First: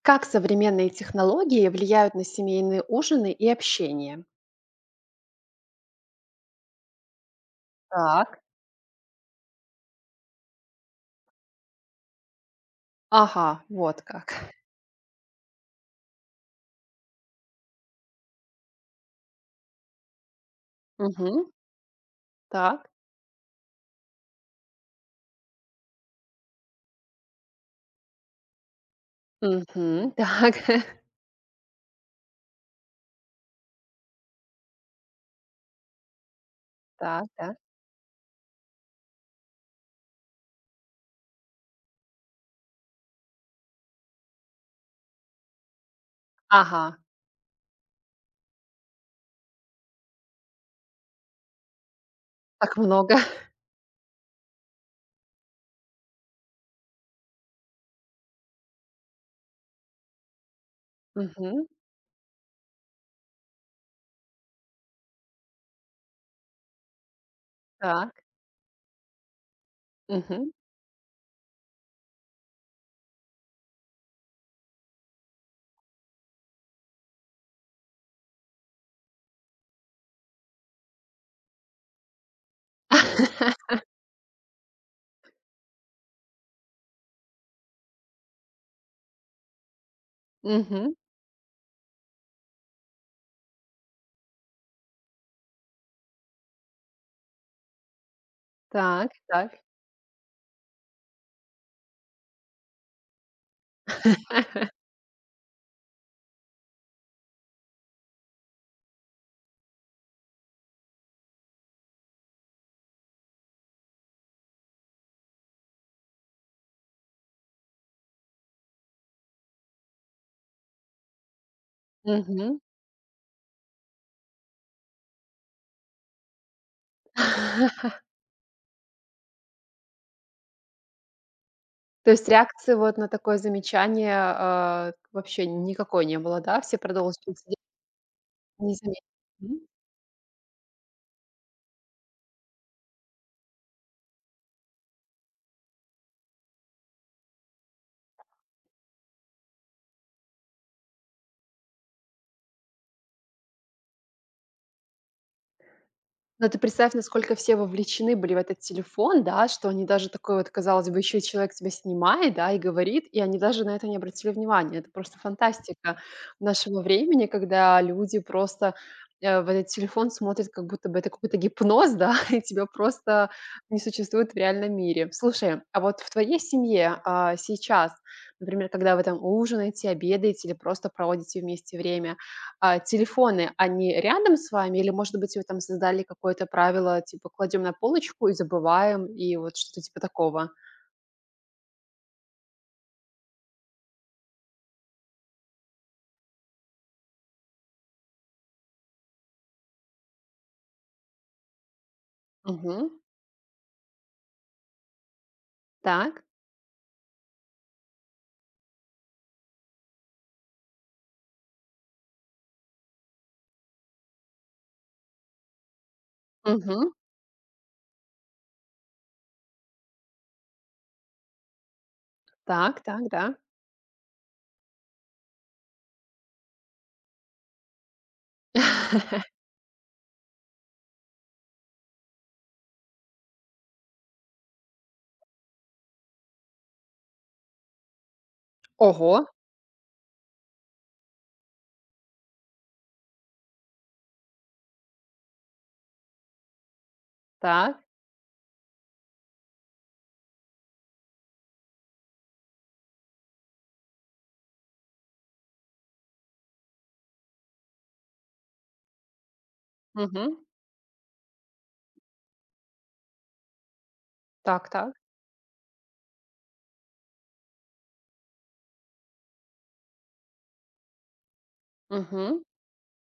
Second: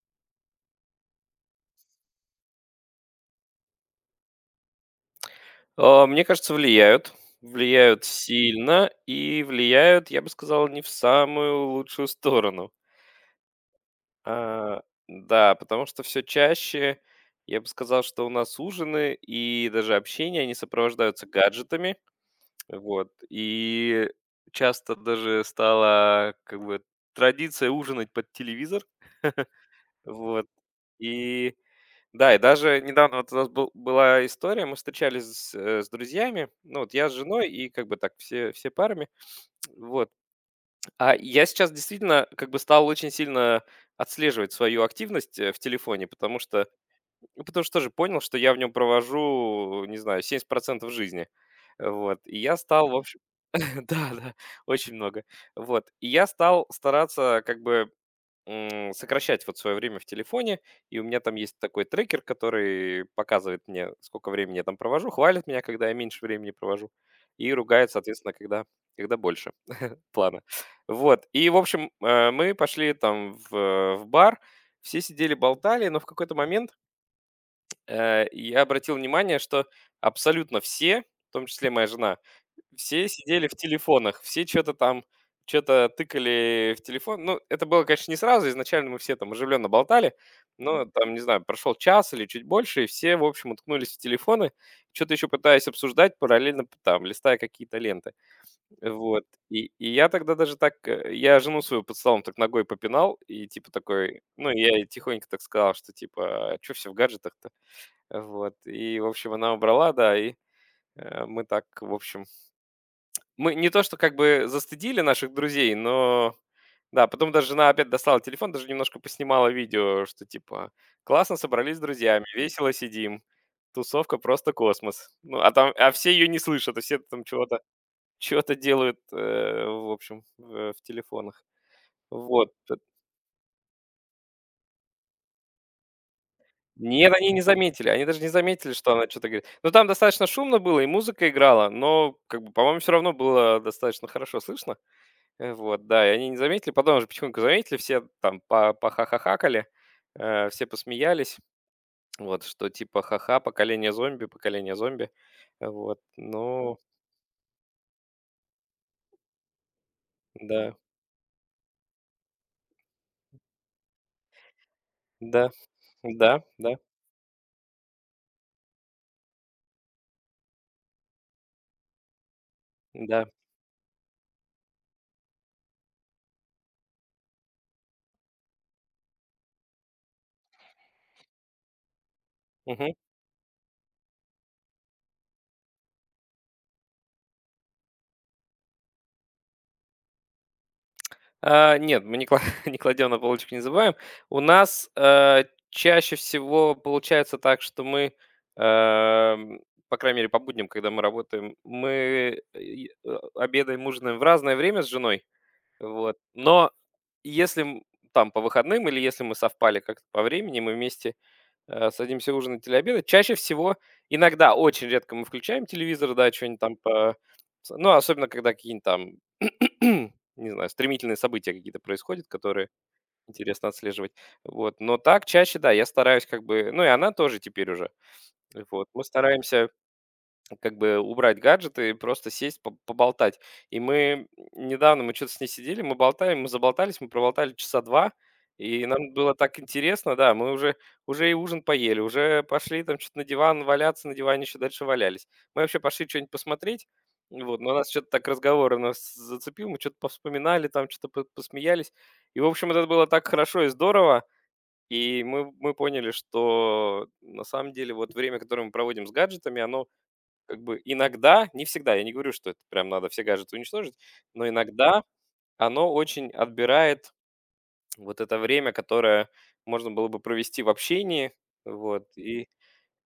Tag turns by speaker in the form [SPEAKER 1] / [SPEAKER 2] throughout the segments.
[SPEAKER 1] Как современные технологии влияют на семейные ужины и общение?
[SPEAKER 2] Мне кажется, влияют. Влияют
[SPEAKER 1] Так.
[SPEAKER 2] сильно и влияют, я бы сказал, не в самую лучшую сторону.
[SPEAKER 1] Ага, вот как.
[SPEAKER 2] А, да, потому что все чаще я бы сказал, что у нас ужины и даже общение, они сопровождаются
[SPEAKER 1] Мгм.
[SPEAKER 2] гаджетами.
[SPEAKER 1] Так.
[SPEAKER 2] Вот. И часто даже стала как бы традиция ужинать под телевизор.
[SPEAKER 1] Мгм.
[SPEAKER 2] Вот.
[SPEAKER 1] Так.
[SPEAKER 2] И да, и даже недавно вот у нас была история, мы встречались с друзьями, ну, вот я с
[SPEAKER 1] Так,
[SPEAKER 2] женой
[SPEAKER 1] да.
[SPEAKER 2] и как бы так все парами, вот. А я сейчас действительно как бы стал очень сильно отслеживать свою активность в телефоне, потому что,
[SPEAKER 1] Ага,
[SPEAKER 2] ну, потому что тоже понял, что я в нем провожу, не знаю, 70% жизни. Вот. И я
[SPEAKER 1] так
[SPEAKER 2] стал, в
[SPEAKER 1] много.
[SPEAKER 2] общем, да, да, очень много. Вот. И я стал стараться как бы сокращать вот свое время в телефоне. И у меня там есть
[SPEAKER 1] Мгм.
[SPEAKER 2] такой трекер, который показывает мне, сколько времени я там провожу, хвалит меня, когда я меньше времени провожу, и ругает,
[SPEAKER 1] Так.
[SPEAKER 2] соответственно, когда больше плана.
[SPEAKER 1] Мгм.
[SPEAKER 2] Вот. И, в общем, мы пошли там в бар, все сидели, болтали, но в какой-то момент я обратил внимание, что абсолютно все, в том числе моя жена, все сидели в телефонах, все что то тыкали в телефон. Ну, это было, конечно, не сразу, изначально мы все там оживленно болтали, но
[SPEAKER 1] Мгм.
[SPEAKER 2] там, не знаю, прошел час или чуть больше, и все, в общем, уткнулись в телефоны, что то еще пытаясь обсуждать, параллельно п там листая какие-то ленты.
[SPEAKER 1] Так,
[SPEAKER 2] Вот,
[SPEAKER 1] так.
[SPEAKER 2] и я тогда даже так, я жену свою под столом так ногой попинал и типа такой, ну, я ей тихонько так сказал, что типа: "что все в гаджетах-то?" Вот, и, в общем, она убрала, да, и, мы так, в общем, мы не то что как бы застыдили наших друзей, но да, потом даже жена опять достала телефон, даже немножко поснимала видео, что типа классно собрались с друзьями,
[SPEAKER 1] Мгм.
[SPEAKER 2] весело сидим, тусовка просто космос. Ну, а там, а все ее не слышат, а все там чего-то чего-то делают, в общем, в телефонах.
[SPEAKER 1] То есть
[SPEAKER 2] Вот.
[SPEAKER 1] реакции
[SPEAKER 2] Т
[SPEAKER 1] вот на такое замечание, вообще никакой не было, да? Все
[SPEAKER 2] Нет, они
[SPEAKER 1] продолжили
[SPEAKER 2] не
[SPEAKER 1] сидеть,
[SPEAKER 2] заметили, они даже не заметили,
[SPEAKER 1] не
[SPEAKER 2] что
[SPEAKER 1] заметили.
[SPEAKER 2] она что то говорит. Но там достаточно шумно было, и музыка играла, но, как бы, по-моему, все равно было достаточно хорошо слышно. Вот, да, и они не заметили. Потом уже потихоньку заметили, все там по похахахакали, все посмеялись. Вот, что типа ха-ха, поколение зомби, поколение зомби. Вот,
[SPEAKER 1] Но ты
[SPEAKER 2] ну
[SPEAKER 1] представь, насколько все вовлечены были в этот телефон, да, что они даже такой вот,
[SPEAKER 2] да,
[SPEAKER 1] казалось бы, еще и человек тебя снимает, да, и говорит, и они даже на это не обратили внимания. Это просто
[SPEAKER 2] да,
[SPEAKER 1] фантастика
[SPEAKER 2] да, да,
[SPEAKER 1] нашего времени, когда люди просто в этот телефон смотрят, как будто бы это какой-то гипноз, да, и тебя
[SPEAKER 2] да.
[SPEAKER 1] просто не существует в реальном мире. Слушай, а вот в твоей семье сейчас, например, когда вы там ужинаете, обедаете или просто проводите вместе время, а
[SPEAKER 2] Мгм.
[SPEAKER 1] телефоны, они рядом с вами или, может быть, вы там создали какое-то правило, типа кладем на полочку и забываем, и вот что-то типа такого?
[SPEAKER 2] Нет, мы не, не кладем на полочку, не забываем. У нас чаще всего получается так, что мы, эм, по крайней мере, по будням, когда мы работаем, мы
[SPEAKER 1] Мгм.
[SPEAKER 2] обедаем, ужинаем в разное время с женой. Вот.
[SPEAKER 1] Так.
[SPEAKER 2] Но если там по выходным или если мы совпали как-то по времени, мы вместе садимся ужинать или обедать, чаще всего, иногда, очень редко мы включаем телевизор, да, что-нибудь там
[SPEAKER 1] Мгм.
[SPEAKER 2] по... Ну, особенно, когда какие-нибудь там, не знаю, стремительные события какие-то происходят, которые
[SPEAKER 1] Так, так, да.
[SPEAKER 2] интересно отслеживать. Вот. Но так чаще, да, я стараюсь как бы... Ну, и она тоже теперь уже. Вот. Мы стараемся как бы убрать гаджеты и просто сесть поболтать. И мы недавно, мы что-то с ней сидели, мы болтали, мы заболтались, мы проболтали часа два, и нам
[SPEAKER 1] Ого.
[SPEAKER 2] было так интересно, да, мы уже и ужин поели, уже пошли там что-то на диван валяться, на диване еще дальше валялись. Мы вообще пошли что-нибудь посмотреть, вот, но
[SPEAKER 1] Так.
[SPEAKER 2] нас что-то так разговор у нас зацепил, мы что-то повспоминали, там что-то посмеялись. И, в общем, вот это было так хорошо и здорово, и мы поняли, что на самом деле вот время, которое мы проводим с гаджетами, оно
[SPEAKER 1] Мгм.
[SPEAKER 2] как бы иногда, не всегда, я не говорю, что это прям надо все гаджеты уничтожить, но
[SPEAKER 1] Так, так.
[SPEAKER 2] иногда оно очень отбирает вот это время, которое можно было бы провести в общении. Вот.
[SPEAKER 1] Мгм.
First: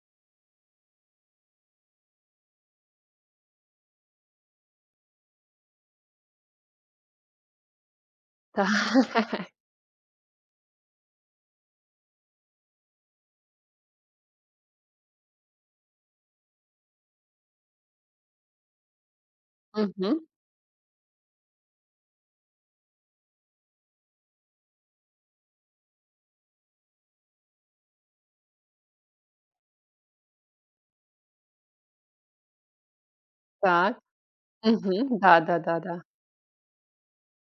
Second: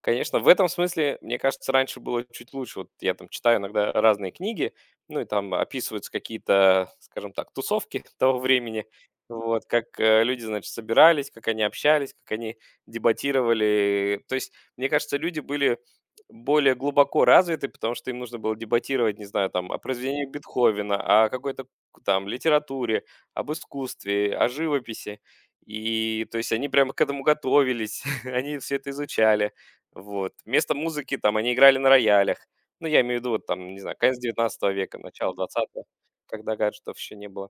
[SPEAKER 2] Конечно, в этом смысле, мне кажется, раньше было чуть лучше. Вот я там читаю иногда разные книги, ну и там описываются какие-то, скажем так, тусовки того
[SPEAKER 1] Так.
[SPEAKER 2] времени. Вот, как люди, значит, собирались, как они общались, как они дебатировали. То есть, мне кажется, люди были более глубоко развиты, потому что им нужно было дебатировать, не знаю, там, о
[SPEAKER 1] Мгм.
[SPEAKER 2] произведении Бетховена, о какой-то там литературе, об искусстве, о живописи. И, то есть, они прямо к этому готовились, они все это изучали. Вот. Вместо музыки там они играли на роялях. Ну, я имею в виду, вот там, не
[SPEAKER 1] Так.
[SPEAKER 2] знаю, конец XIX века,
[SPEAKER 1] Мгм.
[SPEAKER 2] начало XX,
[SPEAKER 1] Да-да-да-да.
[SPEAKER 2] когда гаджетов еще не было.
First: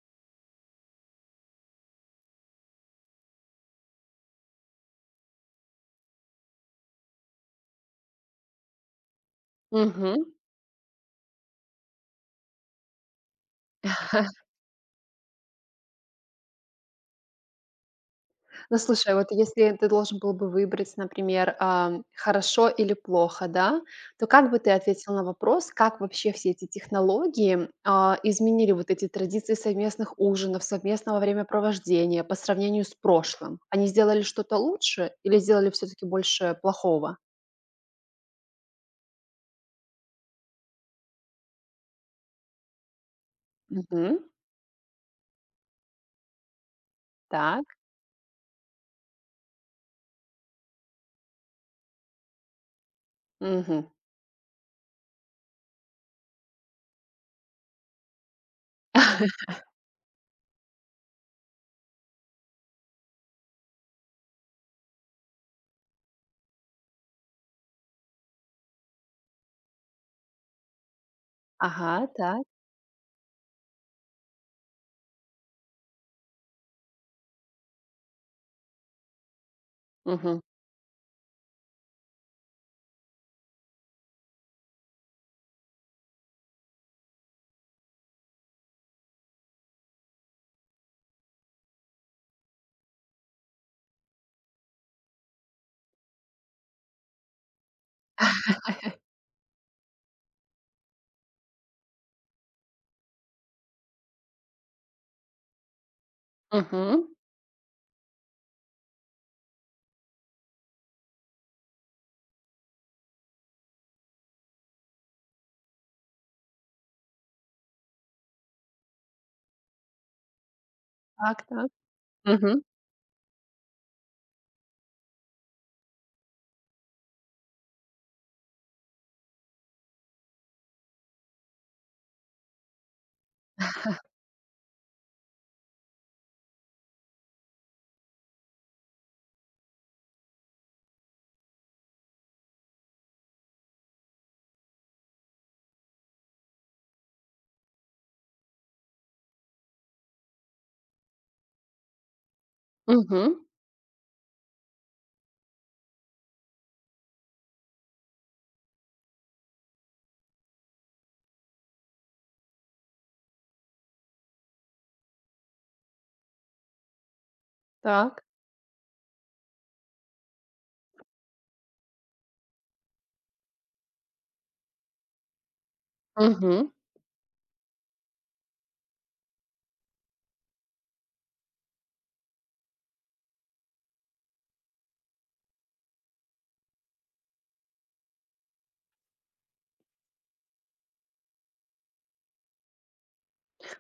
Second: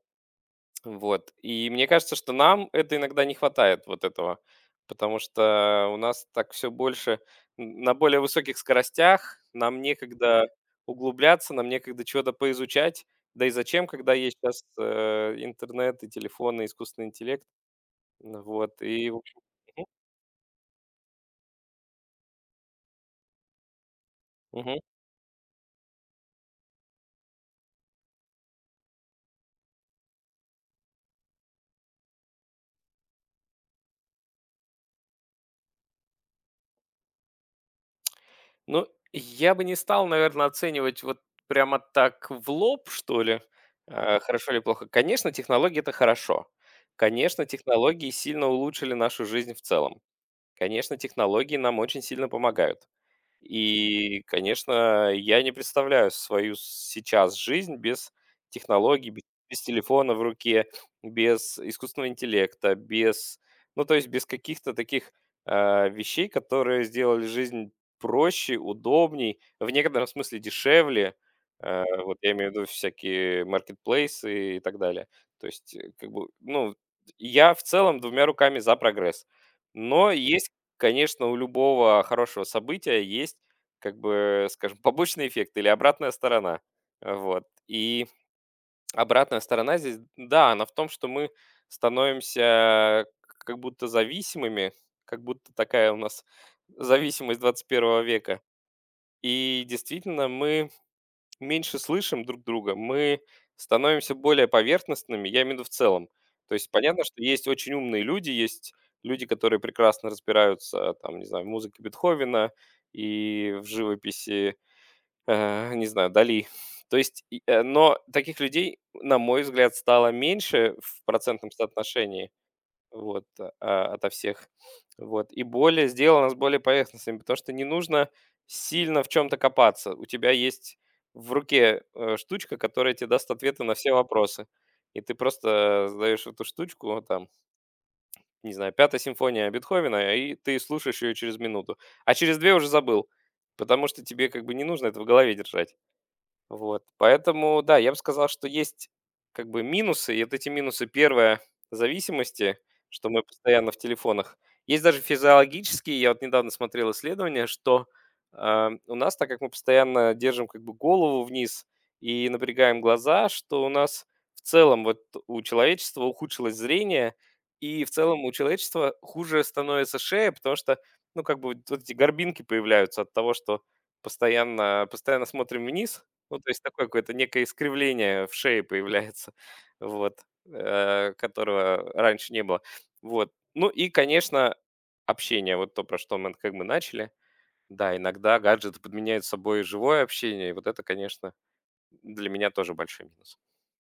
[SPEAKER 2] Вот. И мне кажется, что нам это иногда не хватает, вот этого. Потому что у нас так все больше на более высоких скоростях, нам некогда углубляться, нам некогда чего-то поизучать. Да и зачем, когда есть сейчас интернет и телефоны, и искусственный интеллект. Ну
[SPEAKER 1] Ну,
[SPEAKER 2] вот. И...
[SPEAKER 1] слушай,
[SPEAKER 2] в
[SPEAKER 1] вот
[SPEAKER 2] общем,
[SPEAKER 1] если ты должен был бы выбрать, например, хорошо или плохо, да, то как бы ты
[SPEAKER 2] мгм.
[SPEAKER 1] ответил на вопрос, как вообще все эти технологии, изменили вот эти традиции совместных ужинов, совместного времяпровождения по сравнению с прошлым? Они сделали что-то лучше или сделали все-таки больше плохого?
[SPEAKER 2] Ну, я бы не стал, наверное, оценивать вот прямо так в лоб, что ли,
[SPEAKER 1] Мгм.
[SPEAKER 2] хорошо или плохо. Конечно, технологии - это хорошо. Конечно,
[SPEAKER 1] Так.
[SPEAKER 2] технологии сильно улучшили нашу жизнь в целом. Конечно, технологии нам очень сильно помогают.
[SPEAKER 1] Мгм.
[SPEAKER 2] И, конечно, я не представляю свою сейчас жизнь без технологий, без телефона в руке, без искусственного интеллекта, без, ну, то есть без каких-то таких вещей, которые сделали жизнь проще, удобней, в некотором смысле дешевле.
[SPEAKER 1] Ага,
[SPEAKER 2] Вот я
[SPEAKER 1] так.
[SPEAKER 2] имею в виду всякие маркетплейсы и так далее. То есть, как бы, ну, я в целом двумя руками за прогресс. Но
[SPEAKER 1] Мгм.
[SPEAKER 2] есть... Конечно, у любого хорошего события есть, как бы, скажем, побочный эффект или обратная сторона. Вот. И обратная сторона здесь, да, она в том, что мы становимся как будто зависимыми, как будто такая у нас зависимость XXI века. И действительно, мы меньше слышим друг друга, мы становимся более поверхностными, я имею в виду в целом. То есть понятно,
[SPEAKER 1] Мгм.
[SPEAKER 2] что есть очень умные люди, есть люди, которые прекрасно разбираются, там, не знаю, в музыке Бетховена и в живописи, не знаю, Дали. То есть, но таких людей, на мой взгляд, стало меньше в
[SPEAKER 1] Так,
[SPEAKER 2] процентном
[SPEAKER 1] так.
[SPEAKER 2] соотношении.
[SPEAKER 1] Мгм.
[SPEAKER 2] Вот, ото всех. Вот, и более сделано с более поверхностными, потому что не нужно сильно в чем-то копаться. У тебя есть в руке, штучка, которая тебе даст ответы на все вопросы. И ты просто задаешь эту штучку, там, не знаю, "Пятая симфония" Бетховена, и ты слушаешь ее через минуту. А через 2 уже забыл, потому что тебе как бы не нужно это в голове держать. Вот, поэтому, да, я бы сказал, что есть как бы минусы, и вот эти минусы, первое, зависимости, что мы
[SPEAKER 1] Мгм.
[SPEAKER 2] постоянно в телефонах. Есть даже физиологические, я вот недавно смотрел исследование, что у нас, так как мы постоянно держим как бы голову вниз и напрягаем глаза, что у нас в целом вот у человечества ухудшилось зрение, и в целом
[SPEAKER 1] Так.
[SPEAKER 2] у человечества хуже становится шея, потому что, ну, как бы вот эти горбинки появляются от того, что постоянно смотрим вниз, ну, то есть
[SPEAKER 1] Мгм.
[SPEAKER 2] такое какое-то некое искривление в шее появляется, вот, которого раньше не было. Вот. Ну и, конечно, общение, вот то, про что мы как бы начали. Да, иногда гаджеты подменяют собой живое общение, и вот это, конечно, для меня тоже большой минус.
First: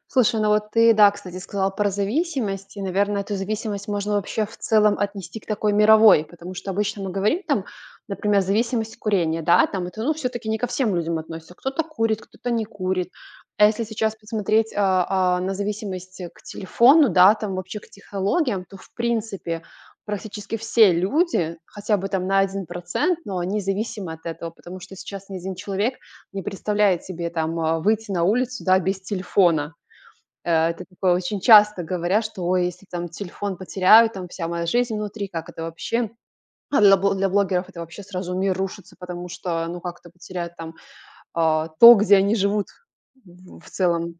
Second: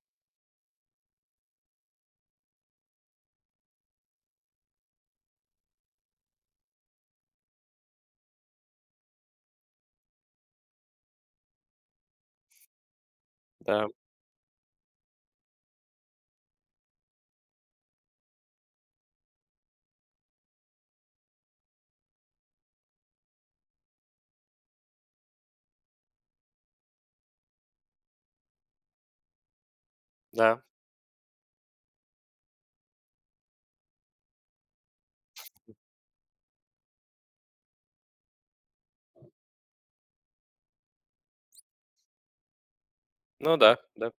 [SPEAKER 1] Слушай, ну вот ты, да, кстати, сказал про зависимость, и, наверное, эту зависимость можно вообще в целом отнести к такой мировой, потому что обычно мы говорим там, например, зависимость курения, да, там это, ну, все-таки не ко всем людям относится, кто-то курит, кто-то не курит. А если
[SPEAKER 2] Да,
[SPEAKER 1] сейчас посмотреть на зависимость к телефону, да, там вообще к технологиям, то, в принципе, практически все люди, хотя бы там на один процент, но они зависимы от этого, потому что сейчас ни один человек не представляет себе там выйти на улицу, да, без телефона.
[SPEAKER 2] да,
[SPEAKER 1] Это такое очень часто говорят, что: "Ой, если там телефон потеряю, там вся моя жизнь внутри, как это вообще?" А для бл для блогеров это вообще сразу мир рушится, потому что, ну, как то потерять там то, где они живут
[SPEAKER 2] ну
[SPEAKER 1] в
[SPEAKER 2] да, да.
[SPEAKER 1] целом.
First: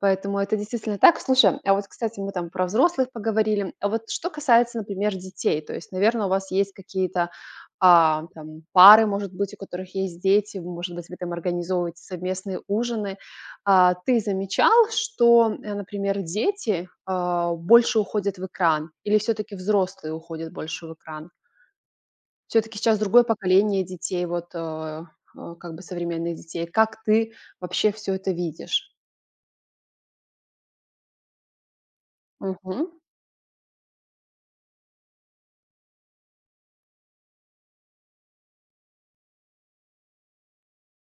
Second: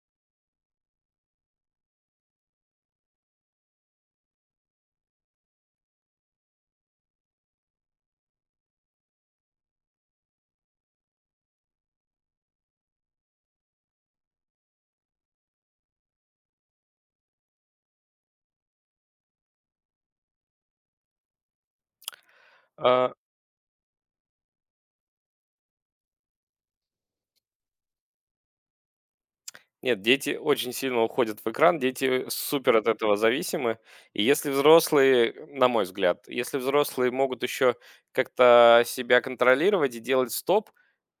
[SPEAKER 1] Поэтому это действительно так. Слушай, а вот, кстати, мы там про взрослых поговорили. А вот что касается, например, детей, то есть, наверное, у вас есть какие-то там пары, может быть, у которых есть дети, может быть, вы там организовываете совместные ужины. А, ты замечал, что, например, дети больше уходят в экран или все-таки взрослые уходят больше в экран? Все таки сейчас
[SPEAKER 2] А
[SPEAKER 1] другое поколение детей, вот, как бы современных детей. Как ты вообще все это видишь?
[SPEAKER 2] Нет, дети очень сильно уходят в экран, дети супер
[SPEAKER 1] Мгм.
[SPEAKER 2] от этого зависимы. И если взрослые, на мой взгляд, если взрослые могут еще как-то себя контролировать и делать стоп,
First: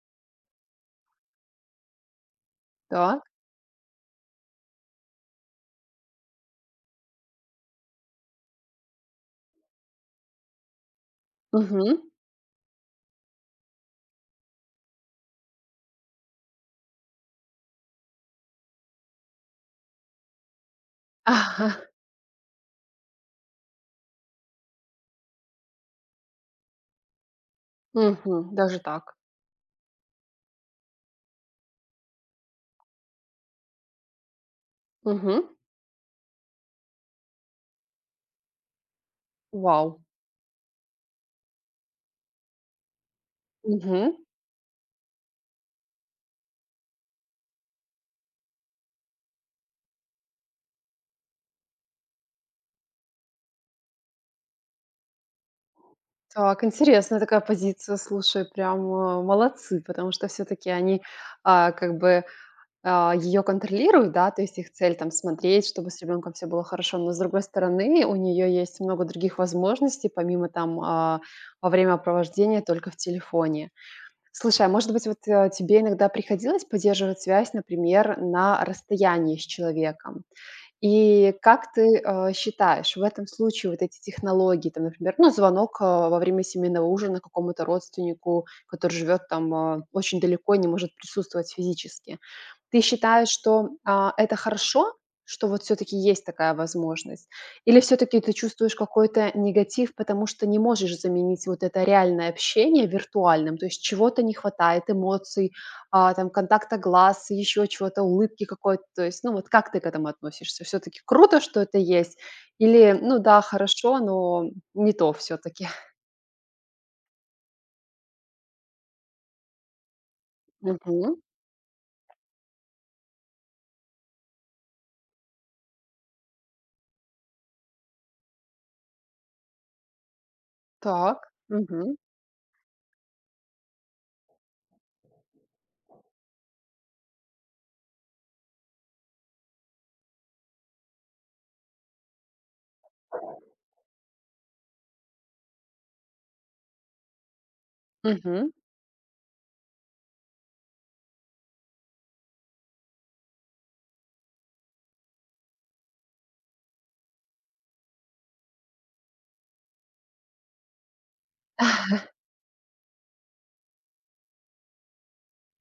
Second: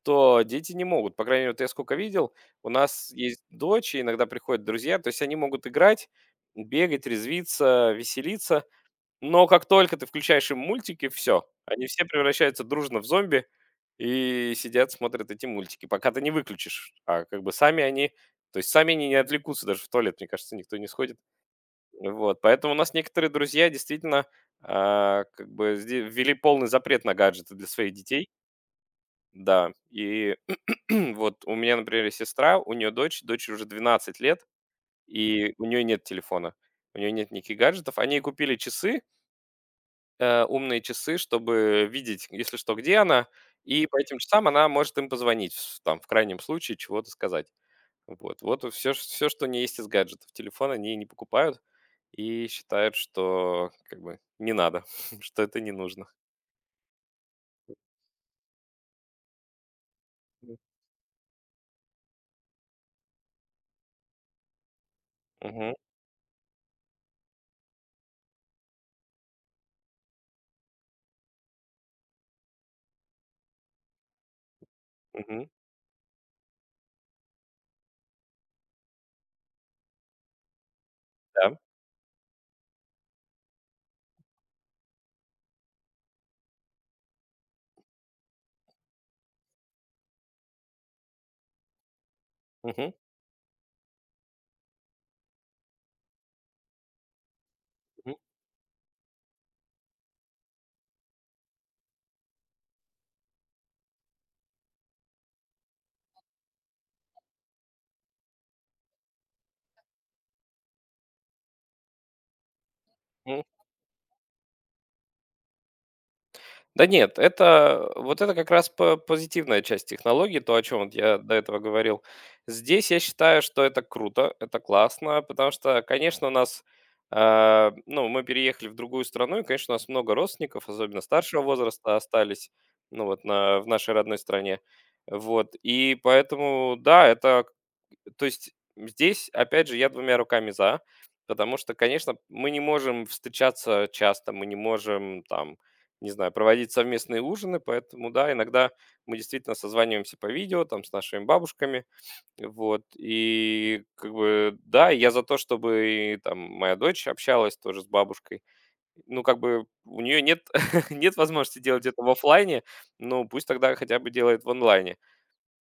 [SPEAKER 2] то дети не могут. По крайней мере, вот я сколько видел, у нас
[SPEAKER 1] Так.
[SPEAKER 2] есть дочь, и иногда приходят друзья, то есть они могут играть, бегать, резвиться, веселиться, но как только ты включаешь им мультики, все. Они все
[SPEAKER 1] Мгм.
[SPEAKER 2] превращаются дружно в зомби и сидят, смотрят эти мультики, пока ты не выключишь. А как бы сами они то есть сами они не отвлекутся, даже в туалет, мне кажется, никто не сходит. Вот, поэтому у нас некоторые друзья действительно, как бы сде ввели полный запрет на гаджеты для своих детей.
[SPEAKER 1] Мгм. Даже так.
[SPEAKER 2] Да, и вот у меня, например, есть сестра, у нее дочь. Дочь уже 12 лет,
[SPEAKER 1] Мгм.
[SPEAKER 2] и у нее нет телефона, у нее нет никаких гаджетов. Они ей купили часы,
[SPEAKER 1] Вау.
[SPEAKER 2] умные часы, чтобы видеть, если что, где она, и по
[SPEAKER 1] Мгм.
[SPEAKER 2] этим часам она может им позвонить, там, в крайнем случае, чего-то сказать. Вот, вот все, что не есть из гаджетов. Телефон они не покупают и считают, что как бы не надо, что это не нужно.
[SPEAKER 1] Так, интересная такая позиция. Слушай, прям, молодцы, потому что все таки они, как бы ее контролируют, да, то есть их цель там смотреть,
[SPEAKER 2] Мгм,
[SPEAKER 1] чтобы с ребенком все было хорошо, но с другой стороны у нее есть много других возможностей, помимо там во время провождения только в телефоне. Слушай, а может быть вот
[SPEAKER 2] мгм,
[SPEAKER 1] тебе иногда приходилось поддерживать связь, например, на расстоянии с человеком? И
[SPEAKER 2] да.
[SPEAKER 1] как ты считаешь, в этом случае вот эти технологии, там, например, ну, звонок во время семейного ужина какому-то родственнику, который живет там очень далеко и не может присутствовать физически, ты
[SPEAKER 2] Мгм,
[SPEAKER 1] считаешь, что, это хорошо, что вот все таки есть такая возможность? Или все
[SPEAKER 2] мгм.
[SPEAKER 1] таки ты чувствуешь какой-то негатив, потому что не можешь заменить вот это реальное общение виртуальным? То есть чего-то не хватает, эмоций, там, контакта глаз, еще чего-то, улыбки какой-то. То есть, ну, вот как ты к этому относишься? Все таки круто, что это есть? Или, ну да, хорошо, но не то все таки.
[SPEAKER 2] Да нет, это вот это как раз по позитивная часть технологии, то, о чем вот
[SPEAKER 1] Мгм.
[SPEAKER 2] я до этого говорил. Здесь я считаю, что это круто, это классно, потому что, конечно, у нас, ну, мы переехали в другую страну, и, конечно, у нас много родственников, особенно
[SPEAKER 1] Так.
[SPEAKER 2] старшего
[SPEAKER 1] Мгм.
[SPEAKER 2] возраста, остались, ну, вот на в нашей родной стране. Вот, и поэтому, да, это то есть здесь, опять же, я двумя руками за, потому что, конечно, мы не можем встречаться часто, мы не можем там, не знаю, проводить совместные ужины, поэтому, да,
[SPEAKER 1] Мгм.
[SPEAKER 2] иногда мы действительно созваниваемся по видео, там, с нашими бабушками, вот, и, как бы, да, я за то, чтобы, и, там, моя дочь общалась тоже с бабушкой, ну, как бы, у нее нет, нет возможности делать это в оффлайне, ну, пусть тогда хотя бы делает в онлайне,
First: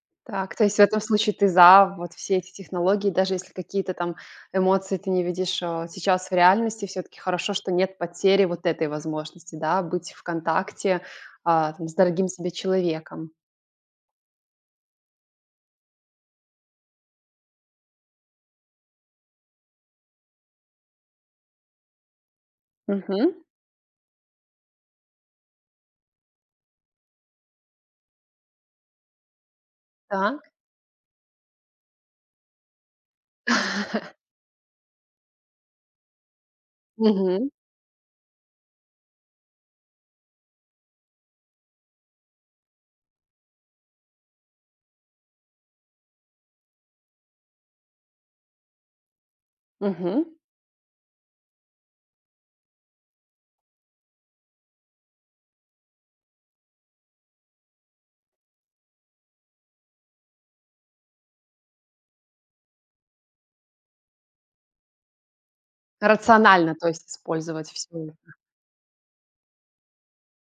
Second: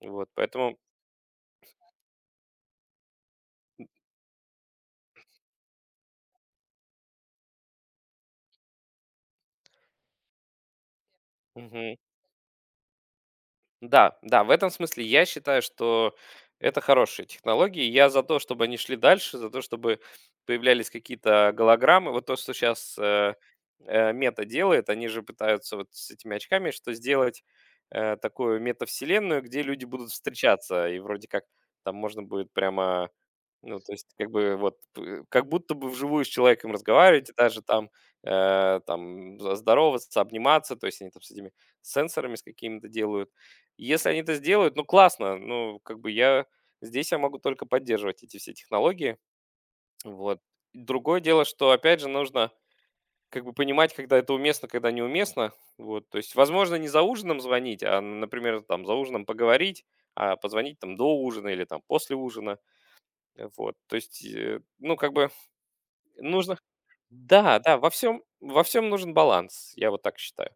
[SPEAKER 2] вот,
[SPEAKER 1] Так, то есть
[SPEAKER 2] поэтому...
[SPEAKER 1] в этом случае ты за вот все эти технологии, даже если какие-то там эмоции ты не видишь, сейчас в реальности, все таки хорошо, что нет потери вот этой возможности, да, быть в контакте, там, с дорогим себе человеком.
[SPEAKER 2] Да, да, в этом смысле я считаю, что это хорошие технологии. Я за то, чтобы они шли дальше, за то, чтобы появлялись какие-то голограммы. Вот то, что сейчас
[SPEAKER 1] Мгм.
[SPEAKER 2] Мета делает, они же пытаются вот с этими очками что сделать такую метавселенную, где люди будут
[SPEAKER 1] Так.
[SPEAKER 2] встречаться, и вроде как там можно будет прямо ну, то есть, как бы, вот, п как будто бы вживую с человеком разговариваете,
[SPEAKER 1] Мгм.
[SPEAKER 2] даже там, там з здороваться, обниматься, то есть они там с этими сенсорами с какими-то делают. Если они это сделают, ну, классно, ну, как бы я могу только поддерживать эти все технологии,
[SPEAKER 1] Мгм.
[SPEAKER 2] вот. Другое дело, что, опять же, нужно как бы понимать, когда это уместно, когда неуместно, вот. То есть, возможно, не за ужином звонить, а, например, там за ужином поговорить, а позвонить там до ужина или там после ужина. Вот, то есть, ну, как бы нужно...
[SPEAKER 1] Рационально, то есть
[SPEAKER 2] Да,
[SPEAKER 1] использовать
[SPEAKER 2] да,
[SPEAKER 1] все.
[SPEAKER 2] во
[SPEAKER 1] Это.
[SPEAKER 2] всем, во всем нужен баланс, я вот так считаю.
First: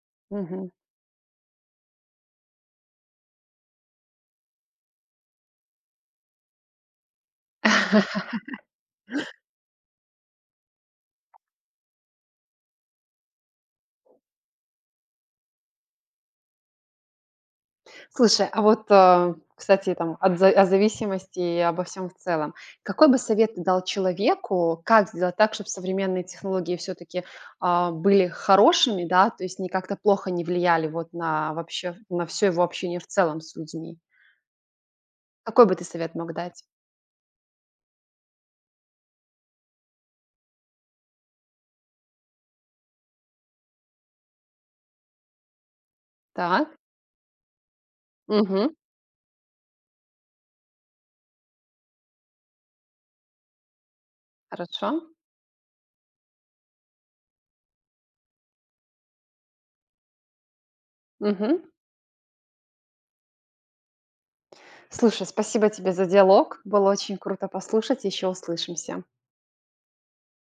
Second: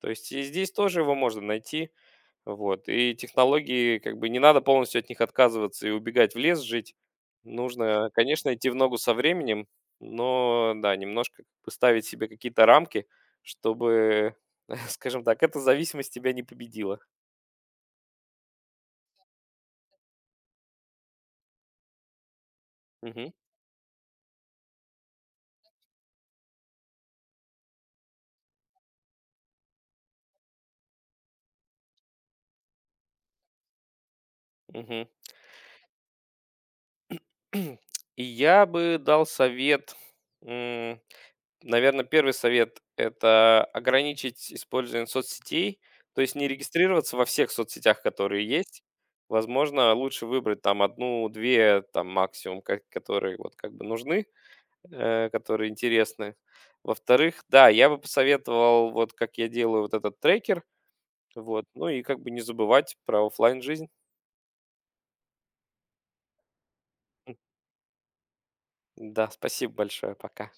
[SPEAKER 2] То есть и
[SPEAKER 1] Мгм.
[SPEAKER 2] здесь тоже его можно найти, вот. И технологии, как бы не надо полностью от них отказываться и убегать в лес жить. Нужно, конечно, идти в ногу со временем, но да, немножко поставить себе какие-то рамки, чтобы, скажем так, эта зависимость тебя не победила.
[SPEAKER 1] Слушай, а вот, кстати, там от за о зависимости и обо всем в целом. Какой бы
[SPEAKER 2] Мгм,
[SPEAKER 1] совет ты дал человеку, как сделать так, чтобы современные технологии все таки были хорошими, да, то есть не как-то плохо не влияли вот на вообще на все его общение в целом с людьми?
[SPEAKER 2] мгм.
[SPEAKER 1] Какой бы ты совет мог дать?
[SPEAKER 2] И я бы дал совет. Наверное, первый совет - это ограничить использование соцсетей, то есть не
[SPEAKER 1] Так,
[SPEAKER 2] регистрироваться во всех соцсетях, которые
[SPEAKER 1] мгм,
[SPEAKER 2] есть. Возможно, лучше выбрать там одну-две, там максимум, ко которые вот как бы нужны,
[SPEAKER 1] хорошо,
[SPEAKER 2] которые интересны. Во-вторых, да, я бы посоветовал, вот как я делаю, вот этот трекер,
[SPEAKER 1] мгм.
[SPEAKER 2] вот, ну и как бы не забывать про оффлайн жизнь.
[SPEAKER 1] Слушай, спасибо тебе за диалог. Было очень круто послушать. Еще услышимся.
[SPEAKER 2] Да, спасибо большое, пока.